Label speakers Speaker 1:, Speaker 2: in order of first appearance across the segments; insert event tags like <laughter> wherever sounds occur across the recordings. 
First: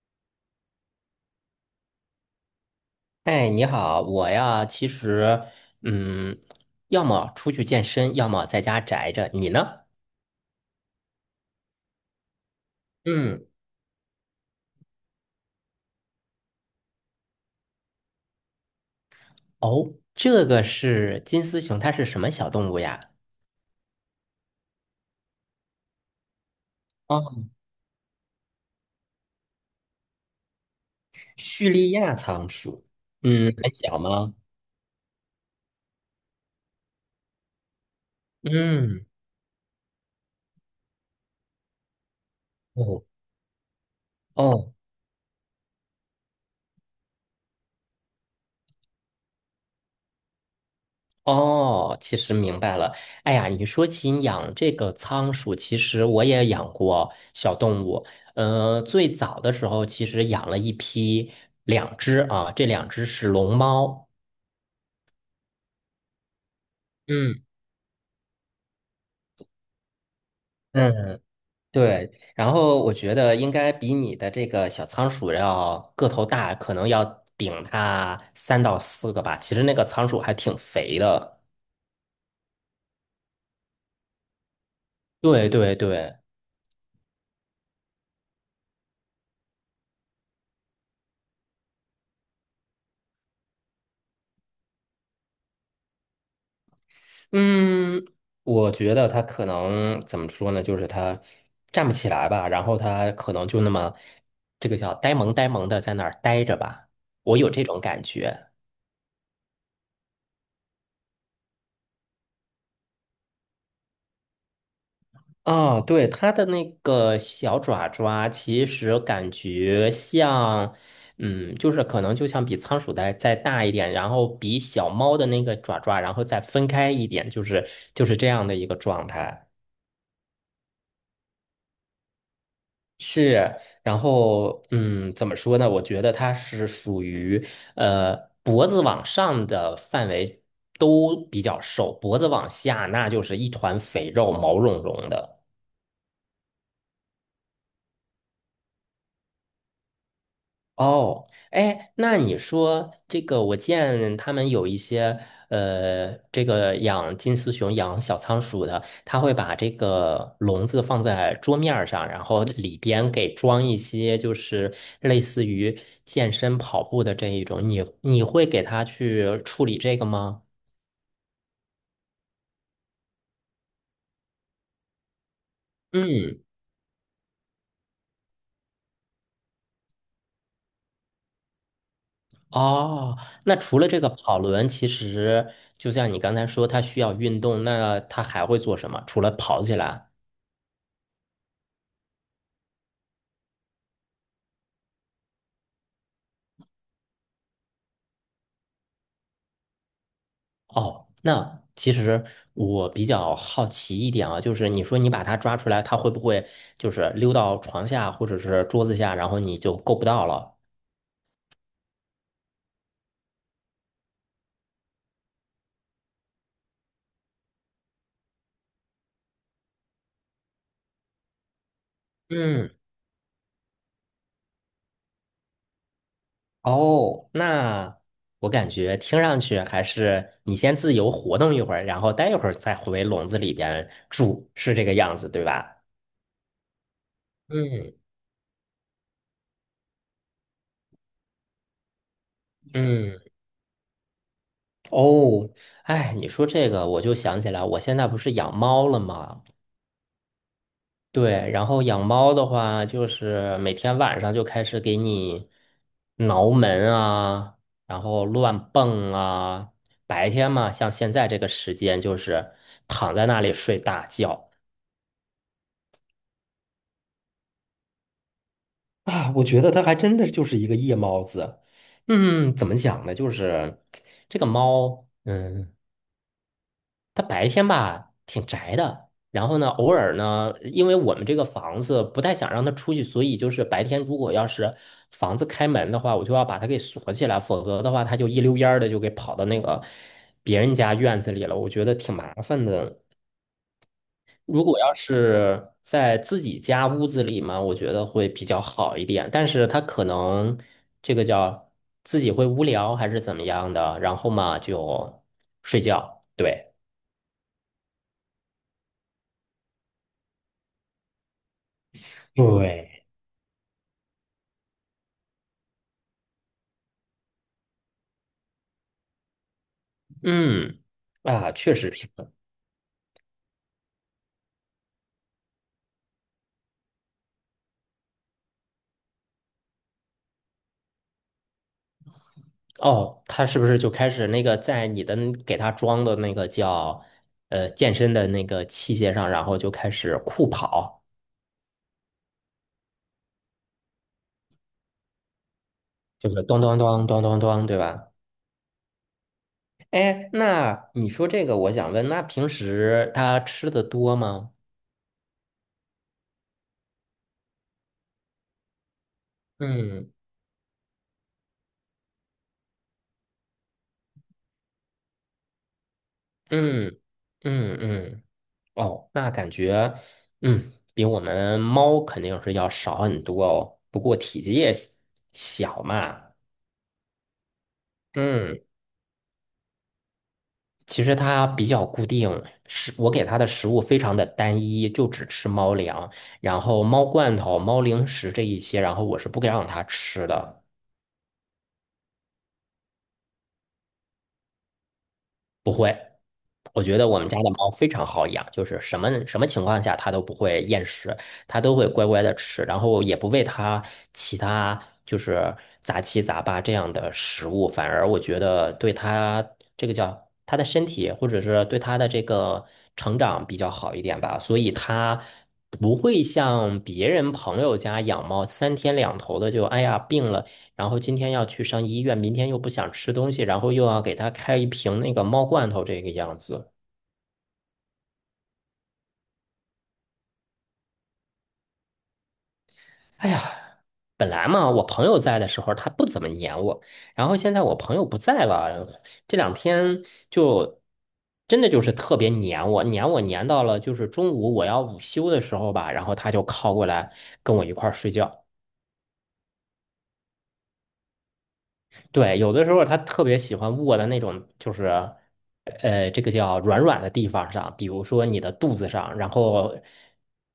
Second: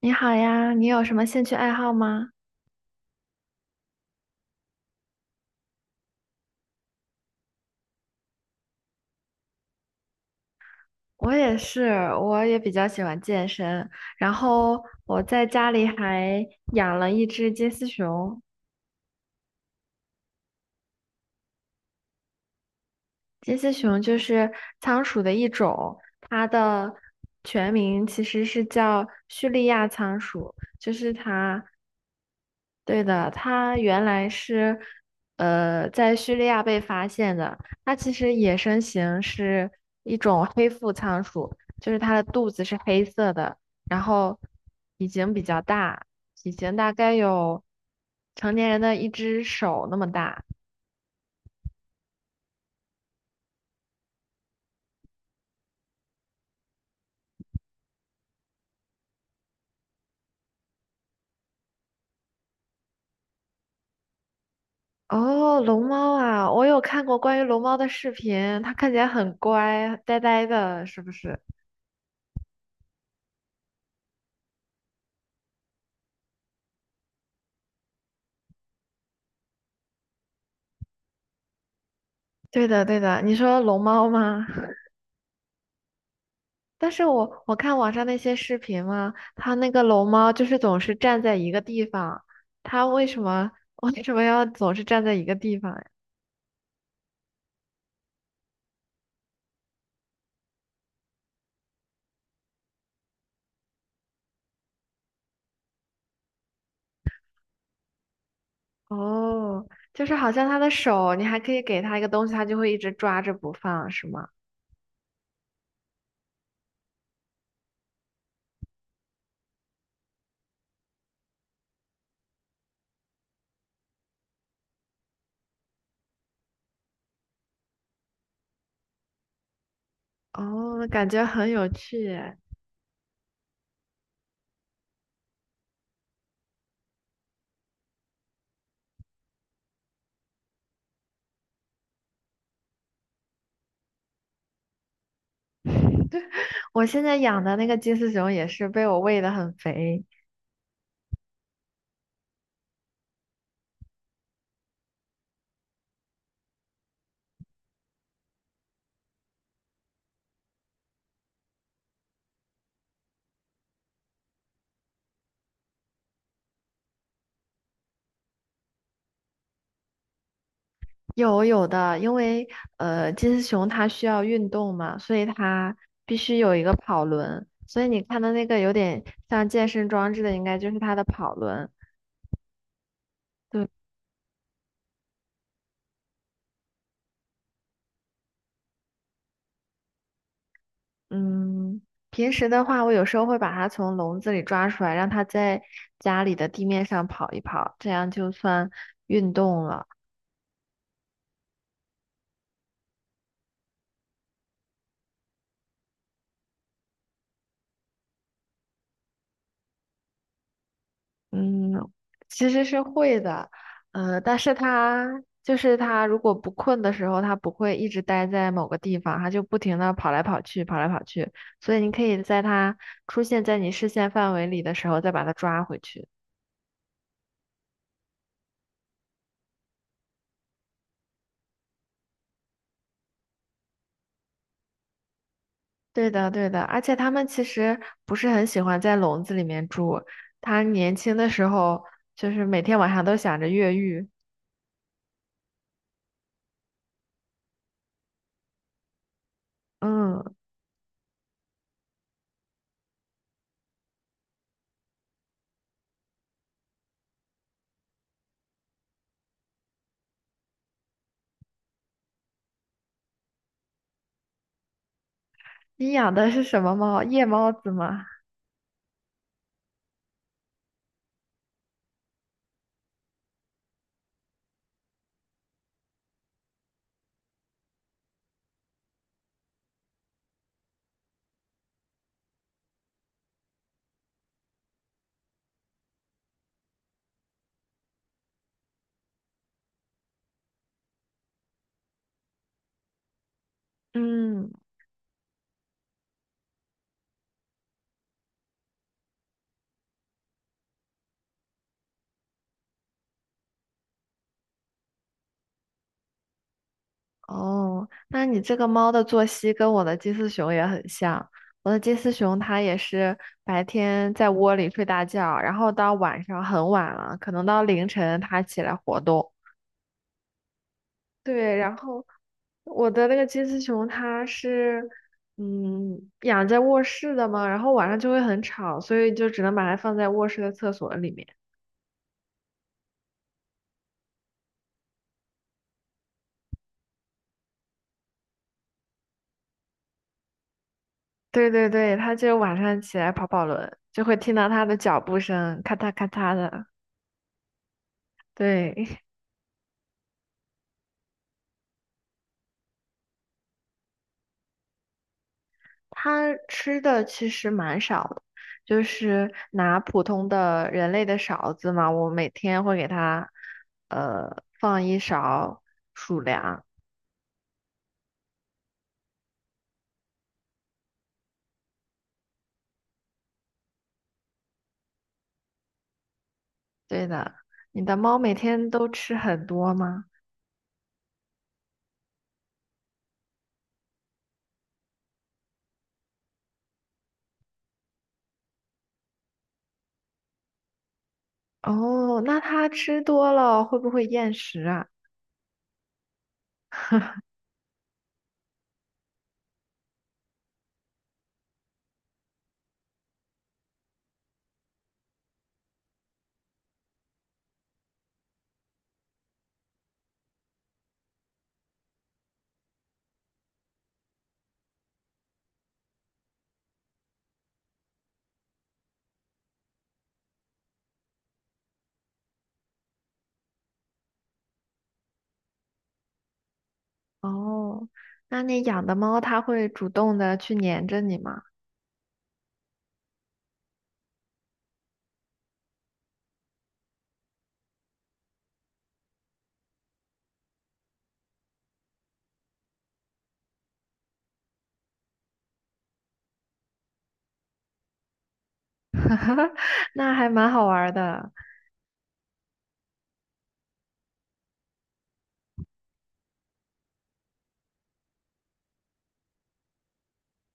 Speaker 1: 你好呀，你有什么兴趣爱好吗？
Speaker 2: 哎，你好，我呀，其实，嗯，要么出去健身，要么在家宅着。你呢？
Speaker 1: 我也是，我也比较喜欢
Speaker 2: 嗯。
Speaker 1: 健身，然后我在家里还养了一只金丝熊。
Speaker 2: 哦，这个是金丝熊，它是什么小动物呀？
Speaker 1: 金丝熊就是仓鼠的一种，它的
Speaker 2: 哦，
Speaker 1: 全名其实是叫叙利亚仓鼠，就是它
Speaker 2: 叙利亚仓鼠。
Speaker 1: 对的，
Speaker 2: 嗯，很
Speaker 1: 它
Speaker 2: 小
Speaker 1: 原来
Speaker 2: 吗？
Speaker 1: 是在叙利亚被发现的。它其实野生
Speaker 2: 嗯。
Speaker 1: 型是一种黑腹仓鼠，就是它的肚子是
Speaker 2: 哦
Speaker 1: 黑色的，然后
Speaker 2: 哦
Speaker 1: 体型比较大，体型大概有成年人的一只手那么大。
Speaker 2: 哦，其实明白了。哎呀，你说起养这个仓鼠，其实我也养过小动物。最早的时候，其实养了一批，两只啊，这两只是龙猫。
Speaker 1: 哦，龙猫啊，我有看过关于
Speaker 2: 嗯。
Speaker 1: 龙猫的视频，它看起来很乖，呆呆的，是不
Speaker 2: 嗯，
Speaker 1: 是？
Speaker 2: 对，然后我觉得应该比你的这个小仓鼠要个头大，可能要顶它三到四个吧。其实那个仓鼠还挺肥的。
Speaker 1: 对的，对的，你说龙猫吗？
Speaker 2: 对对对。
Speaker 1: 但是我看网上那些视频嘛，它那个龙猫就是总是站在一个地方，它为什么 <laughs> 为什么要总是站在一个地方呀？
Speaker 2: 嗯，我觉得它可能怎么说呢，就是它站不起来吧，然后它可能就那么这个叫呆萌呆萌的在那儿呆着吧，我有这种感觉。
Speaker 1: 哦，就是好像它的手，你还可以给它一个东西，它就会一直抓着不放，是吗？
Speaker 2: 啊，对，它的那个小爪爪，其实感觉像，嗯，就是可能就像比仓鼠的再大一点，然后比小猫的那个爪爪，然后再分开一点，就是这样的一个状态。
Speaker 1: 哦，感觉很有趣耶。
Speaker 2: 是，然后嗯，怎么说呢？我觉得它是属于呃脖子往上的范围都比较瘦，脖子往下那就是一团肥肉，毛茸茸的。
Speaker 1: 我现在养的那个金丝熊也是被我喂得很肥。
Speaker 2: 哦。哎，那你说这个，我见他们有一些这个养金丝熊、养小仓鼠的，他会把这个笼子放在桌面儿上，然后里边给装一些就是类似于健身跑步的这一种，你会给他去处理这个吗？
Speaker 1: 有的，因为金丝熊它需要运动嘛，所以它必须
Speaker 2: 嗯。
Speaker 1: 有一个跑轮。所以你看的那个有点像健身装置的，应该就是它的跑轮。
Speaker 2: 哦，那
Speaker 1: 对，
Speaker 2: 除了这个跑轮，其实就像你刚才说，它需要运动，那它还会做什么？除了跑起来？
Speaker 1: 嗯，平时的话，我有时候会把它从笼子里抓出来，让它在家里的地面上跑一跑，这样就算运动了。
Speaker 2: 哦，那其实我比较好奇一点啊，就是你说你把它抓出来，它会不会就是溜到床下或者是桌子下，然后你就够不到了？
Speaker 1: 嗯，其实是会的，但是它，如果不困的时候，它不会一直待在某个地方，它就不停的跑来跑去，跑来跑去，所以你可以在
Speaker 2: 嗯。
Speaker 1: 它出现在你视线范围里的时候，再把它抓回去。
Speaker 2: 哦，那我感觉听上去还是你先自由活动一会儿，然后待一会儿再回笼子里边住，是这个样子，对吧？
Speaker 1: 对的，对的，而且它们其实
Speaker 2: 嗯
Speaker 1: 不是很喜欢在笼子里面住，它年轻的时候就是每天晚上都
Speaker 2: 嗯。
Speaker 1: 想着越狱。
Speaker 2: 哦，哎，你说这个我就想起来，我现在不是养猫了吗？
Speaker 1: 嗯，
Speaker 2: 对，然后养猫的话，就是每天晚上就开始给你挠门啊，然后乱蹦啊。白天嘛，像现在这个时间，就是躺在那里睡大觉。
Speaker 1: 你养的是什么猫？夜猫子吗？
Speaker 2: 啊，我觉得它还真的就是一个夜猫子。嗯，怎么讲呢？就是这个猫，嗯。他白天吧挺宅的，然后呢，偶尔呢，因为我们这个房子不太想让他出去，所以就是白天如果要是房子开门的话，我就要把它给锁起来，否则的话，他就一溜烟儿的就给跑到那个别人家院子里了，我觉得挺麻烦的。
Speaker 1: 嗯。
Speaker 2: 如果要是在自己家屋子里嘛，我觉得会比较好一点，但是他可能这个叫自己会无聊还是怎么样的，然后嘛就睡觉，对。
Speaker 1: 哦，那你这个猫的作息跟我的金丝熊也很像。我的金丝熊它也
Speaker 2: 对。
Speaker 1: 是白天在窝里睡大觉，然后到晚上很晚了，可能到凌晨它起来活动。
Speaker 2: 嗯，啊，
Speaker 1: 对，
Speaker 2: 确
Speaker 1: 然
Speaker 2: 实
Speaker 1: 后
Speaker 2: 平衡
Speaker 1: 我的那个金丝熊它是，嗯，养在卧室的嘛，然后晚上就会很吵，所以就只能把它放在卧室的厕所里面。
Speaker 2: 哦，他是不是就开始那个在你的那给他装的那个叫健身的那个器械上，然后就开始酷跑，
Speaker 1: 对对对，它就晚上起来跑跑轮，就会听到它的脚步声，咔嚓咔
Speaker 2: 就
Speaker 1: 嚓
Speaker 2: 是咚
Speaker 1: 的。
Speaker 2: 咚咚咚咚咚，对吧？
Speaker 1: 对。
Speaker 2: 哎，那你说这个，我想问，那平时他吃的多吗？
Speaker 1: 它吃的其实蛮少的，就是拿普
Speaker 2: 嗯
Speaker 1: 通的人类的勺子嘛，我每天会给它放一勺鼠粮。
Speaker 2: 嗯嗯，哦，那感觉嗯比我们猫肯定是要少很多哦，不过体积也小嘛。
Speaker 1: 对的，你的猫每
Speaker 2: 嗯。
Speaker 1: 天都吃很多吗？
Speaker 2: 其实它比较固定，食我给它的食物非常的单一，就只吃猫粮，然后猫罐头、猫零食这一些，然后我是不给让它吃的。
Speaker 1: 哦，那它吃多了会不会厌食啊？
Speaker 2: 我觉得我们家的猫非常好养，就是什么什么情况下它都不会厌食，它都会乖乖的吃，然后也不喂它其他就是杂七杂八这样的食物，反而我觉得对它这个叫它的身体或者是对它的这个成长比较好一点吧，所以它不会像别人朋友家养猫三天两头的就哎呀病了。然后今天要去上医院，明天又不想吃东西，然后又要给它开一瓶那个猫罐头，这个样子。
Speaker 1: 哦，那你养的猫它会主动的去粘着你吗？
Speaker 2: 哎呀，本来嘛，我朋友在的时候他不怎么黏我，然后现在我朋友不在了，这两天就真的就是特别黏我，黏我黏到了就是中午我要午休的时候吧，然后他就靠过来跟我一块儿睡觉。
Speaker 1: <laughs> 那还蛮好玩儿的。
Speaker 2: 对，有的时候他特别喜欢卧在那种就是这个叫软软的地方上，比如说你的肚子上，然后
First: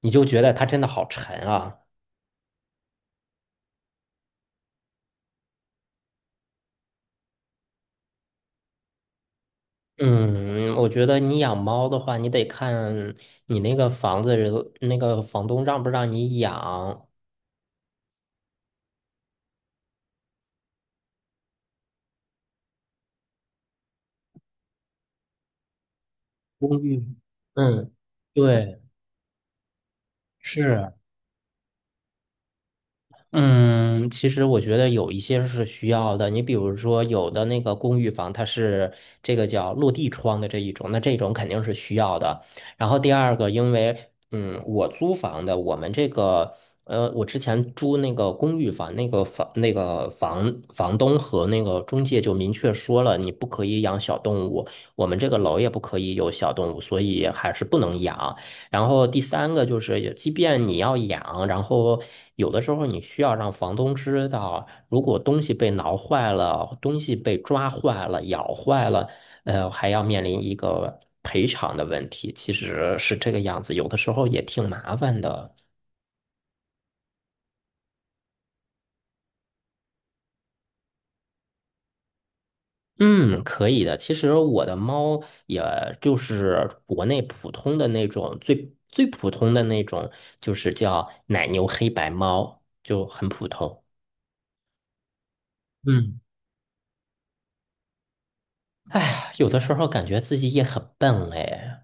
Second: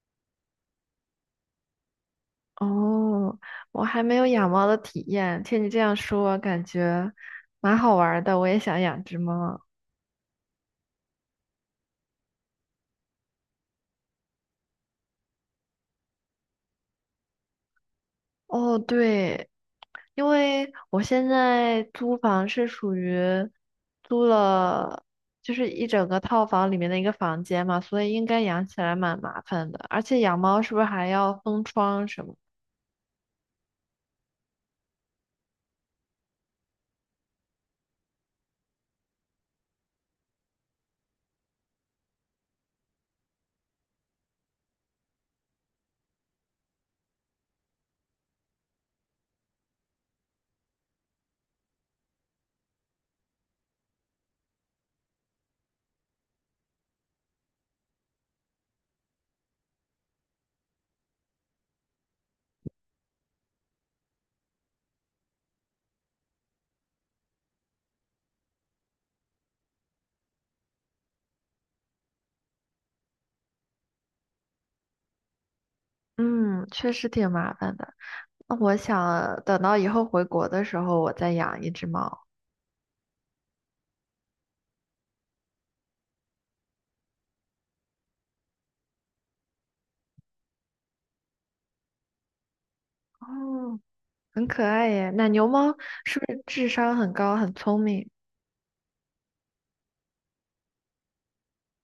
Speaker 2: 你就觉得他真的好沉啊。
Speaker 1: 哦，我还没有养猫的体验，听你这样说，感觉蛮好玩儿的，我也想养只猫。
Speaker 2: 嗯，我觉得你养猫的话，你得看你那个房子那个房东让不让你养
Speaker 1: 哦，对，因为我现在租房是属于租了，就是一整个套房里
Speaker 2: 公
Speaker 1: 面的一
Speaker 2: 寓。
Speaker 1: 个房间嘛，
Speaker 2: 嗯，
Speaker 1: 所以应该养起
Speaker 2: 对，
Speaker 1: 来蛮麻烦的。而且养猫是不是
Speaker 2: 是。
Speaker 1: 还要封窗什么？
Speaker 2: 嗯，其实我觉得有一些是需要的。你比如说，有的那个公寓房，它是这个叫落地窗的这一种，那这种肯定是需要的。然后第二个，因为嗯，我租房的，我们这个我之前租那个公寓房，那个房房东和那个中介就明确说了，你不可以养小动物，我们这个楼也不可以有小动物，所以还是不能养。然后第三个就是，即便你要养，然后有的时候你需要让房东知道，如果东西被挠坏了，东西被抓坏了、咬坏了，还要面临一个赔偿的问题，其实是这个样子，有的时候也挺麻烦的。
Speaker 1: 嗯，确实挺麻烦的。那我想等到以后回国的时候，我再养一只猫。
Speaker 2: 嗯，可以的。其实我的猫也就是国内普通的那种，最最普通的那种，就是叫奶牛黑白猫，就很普
Speaker 1: 哦，
Speaker 2: 通。
Speaker 1: 很可爱耶。奶牛猫
Speaker 2: 嗯。
Speaker 1: 是不是智商很高，很聪明
Speaker 2: 哎呀，有的时候感觉自己也很笨嘞。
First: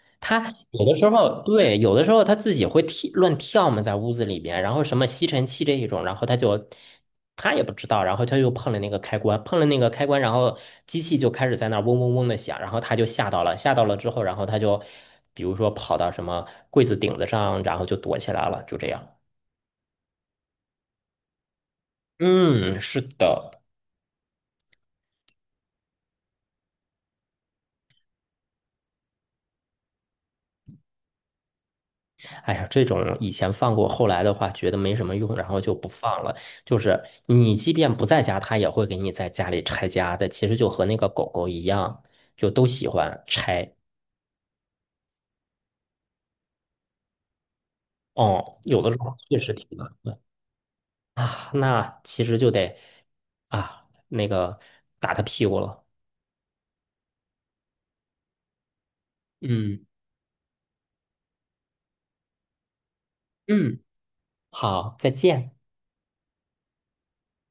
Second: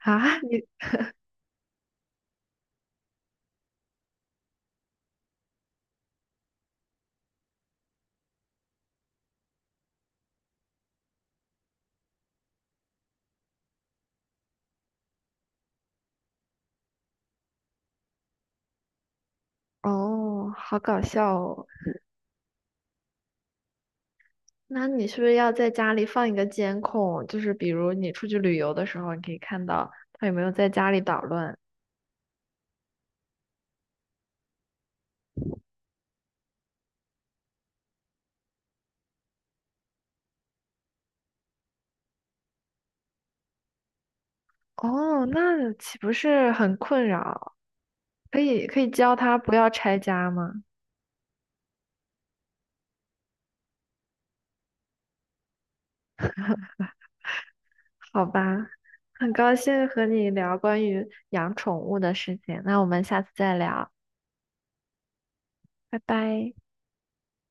Speaker 1: <laughs> 啊？
Speaker 2: 他
Speaker 1: 你
Speaker 2: 有的时候对，有的时候他自己会跳乱跳嘛，在屋子里边，然后什么吸尘器这一种，然后他就他也不知道，然后他又碰了那个开关，碰了那个开关，然后机器就开始在那儿嗡嗡嗡的响，然后他就吓到了，吓到了之后，然后他就比如说跑到什么柜子顶子上，然后就躲起来了，就这样。
Speaker 1: 哦，好搞笑哦。
Speaker 2: 嗯，是的。
Speaker 1: 那你是不是要在家里放一个监控？就是比如你出去旅游的时候，你可以看到它有没有在家里捣乱。
Speaker 2: 哎呀，这种以前放过，后来的话觉得没什么用，然后就不放了。就是你即便不在家，它也会给你在家里拆家的。其实就和那个狗狗一样，就都喜欢拆。
Speaker 1: 哦，那岂不是很困扰？可
Speaker 2: 哦，
Speaker 1: 以可
Speaker 2: 有
Speaker 1: 以
Speaker 2: 的时
Speaker 1: 教
Speaker 2: 候
Speaker 1: 它
Speaker 2: 确实
Speaker 1: 不
Speaker 2: 挺
Speaker 1: 要
Speaker 2: 难
Speaker 1: 拆
Speaker 2: 的
Speaker 1: 家吗？
Speaker 2: 啊。那其实就得啊，那个打它屁股了。
Speaker 1: 好吧，很高
Speaker 2: 嗯
Speaker 1: 兴和你聊关于养宠物的事情。那我们下次再
Speaker 2: 嗯，
Speaker 1: 聊，
Speaker 2: 好，再见。
Speaker 1: 拜拜。